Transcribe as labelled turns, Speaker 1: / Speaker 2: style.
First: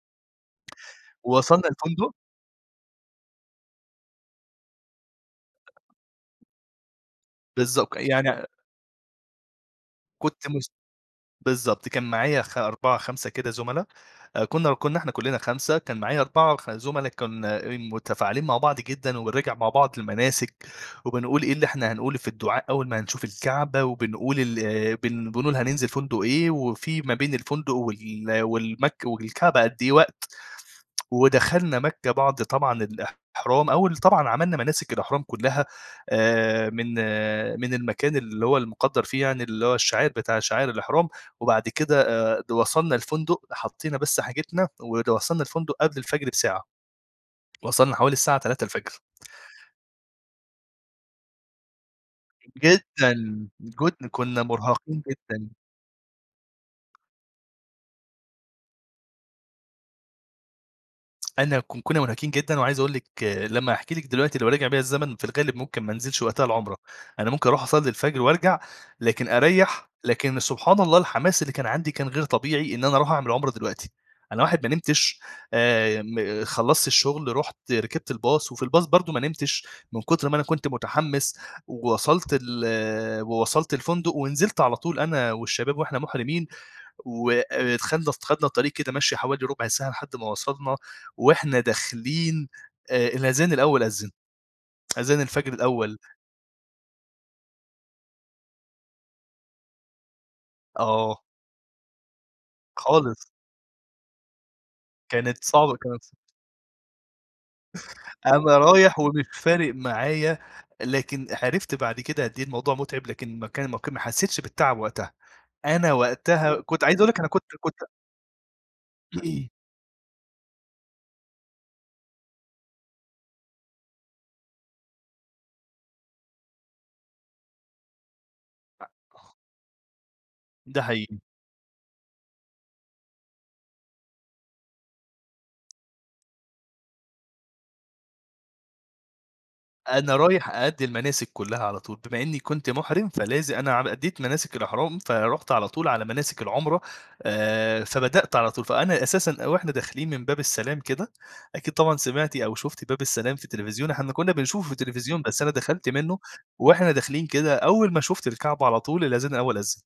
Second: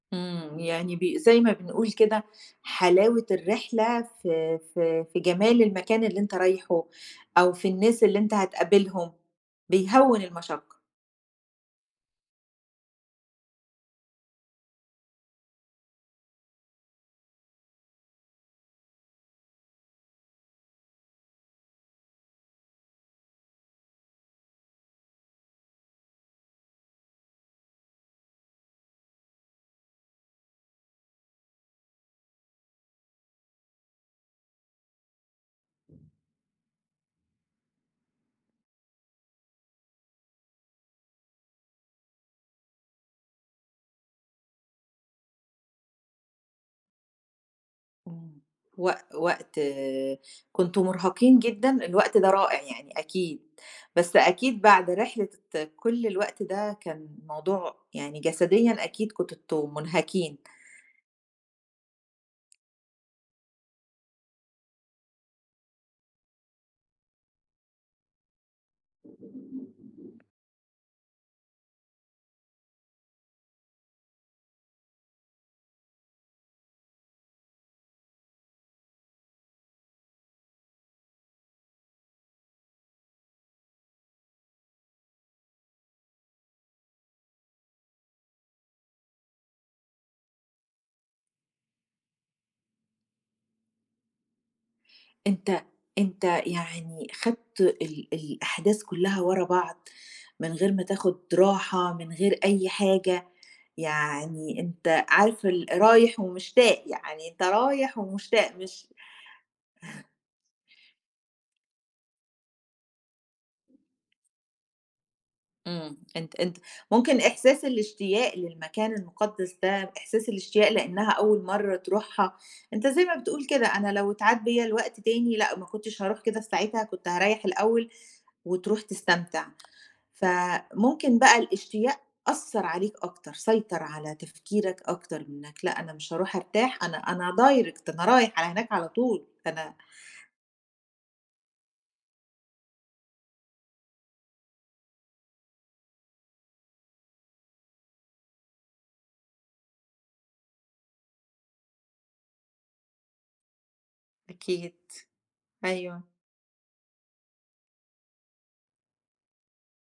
Speaker 1: إمم، يعني ب زي ما
Speaker 2: وصلنا
Speaker 1: بنقول
Speaker 2: الفندق
Speaker 1: كده، حلاوة الرحلة في في في جمال المكان اللي أنت رايحُه، أو في
Speaker 2: بالضبط،
Speaker 1: الناس اللي أنت
Speaker 2: يعني
Speaker 1: هتقابلهم، بيهوّن
Speaker 2: كُنت مُس
Speaker 1: المشقة.
Speaker 2: بالضبط كان معايا خ 4، 5 كده زُملا آآ كنا كنا إحنا كلّنا 5 كان معايا 4 ف زُملا كُنا إن مُتفاعلين مع بعض جدًا، وبنراجع مع بعض المناسِك، وبنقول إيه اللي إحنا هنقوله في الدعاء أول ما هنشوف الكعبة وبنقول ال بن بنقول هننزل فندق إيه، وفي ما بين الفندق وال والمك والكعبة قد إيه وقت، ودخلنا مكة بعد طبعًا الإحرام، أول طبعًا عملّنا مناسِك الإحرام كلّها آآ، من من المكان اللي هو المُقدّر فيه يعني اللي هو الشع بتاع شعائِرالإحرام، وبعد كده آآ، د وصلنا الفندق حَطينا بس حاجتنا ود وصلنا الفندق قبل الفجر بساعة. وصلنا حوالي الساعة
Speaker 1: امم،
Speaker 2: 03:00
Speaker 1: وق وقت كنتم مُرهقين جدًا؟ الوقت ده رائع يعني
Speaker 2: جدًا،
Speaker 1: أكيد،
Speaker 2: جودن
Speaker 1: بس
Speaker 2: كُنا
Speaker 1: أكيد بعد
Speaker 2: مُرهَقين
Speaker 1: رحلة
Speaker 2: جدًا.
Speaker 1: كل الوقت ده، كان موضوع يعني جسديًا أكيد كنتم مُنهكين.
Speaker 2: أنا ك كُنا مُنهكين جدًا، وعايز أقول لِك لمّا هاحكِي لِك دلوقتي لو رجع بيَّ الزمن في الغالب مُمكن ما أنزِلش وقتها العمرة. أنا مُمكن أروح أصلي الفجر وأرجع، لكن أريح، لكن سبحان الله الحماس اللي كان عندي كان غير طبيعي إن أنا أروح أعمل عُمرة دلوقتي، أنا واحد ما نمتش آآ، ي م خلصت الشغل رُحت ركبت الباص وفي الباص برضه ما نمتش، من كتر ما أنا كنت متحمس، وصلت ال ووصلت الفندق، ونزلت على طول أنا والشباب وإحنا مُحرمِين. و آآ، ت خدنا اس خدنا الطريق كده مَشيِّ حوالي ربع ساعة لحد ما وصلنا وإحنا داخلين آآ، الأذان الأول أذّن. أذان الفجر
Speaker 1: أنت
Speaker 2: الأول
Speaker 1: أنت يعني خدت ال ال الأحداث كلّها ورا بعض، من غير ما تاخذ
Speaker 2: آه.
Speaker 1: راحة من غير أي
Speaker 2: خالص.
Speaker 1: حاجة، يعني أنت
Speaker 2: كانت
Speaker 1: عارف ال
Speaker 2: صعبة كانت ص
Speaker 1: رايح ومشتاق يعني أنت رايح ومشتاق
Speaker 2: أنا
Speaker 1: مش
Speaker 2: رايح ومش فارق معايا، لكن عرِفت بعد كده قد إيه الموضوع متعب، لكن ما كا ما ك ما حسّيتش بالتعب وقتها، أنا
Speaker 1: إمم أنت أنت
Speaker 2: وقتها كنت عايز أقول لِك
Speaker 1: مُمكن
Speaker 2: أنا كنت
Speaker 1: إحساس
Speaker 2: كنت
Speaker 1: الإشتياق للمكان المُقدّس ده، إحساس الإشتياق لأنها أول مرة تروحها، أنت زي ما بتقول كده "أنا لو إتعاد بّيا الوقت تاني لأ، ما كُنتش هاروح كده في ساعتها، كنت هاريِّح الأول." وتروح
Speaker 2: أأ أخ
Speaker 1: تستمتع،
Speaker 2: ده
Speaker 1: فمُمكن
Speaker 2: حقيقي.
Speaker 1: بقى الإشتياق أثّر عليك أكتر، سيطر على تفكيرك أكتر مِنك لأ، أنا مش هاروح أرتاح أنا أنا direct أنا رايح على هناك على طول، أنا
Speaker 2: أنا رايح أأدي المناسِك كُلّها على طول، بما إني كنت مُحرِم فلاز أنا ع أديت مناسِك الإحرام. فرُحت على طول على مناسِك العمرة، آآ، فبدأت على طول، فأنا أساسًا وإحنا داخلين من باب السلام كده، أكيد طبعًا سمعتِ أو شُفتِ باب السلام في التليفزيون، إحنا كنا بنشوفه في
Speaker 1: أكيد،
Speaker 2: التليفزيون. بس أنا دخلت
Speaker 1: أيوه.
Speaker 2: منه، وإحنا داخلين كده أول ما شُفت الكعبة على طول، الأذان الأول أذن.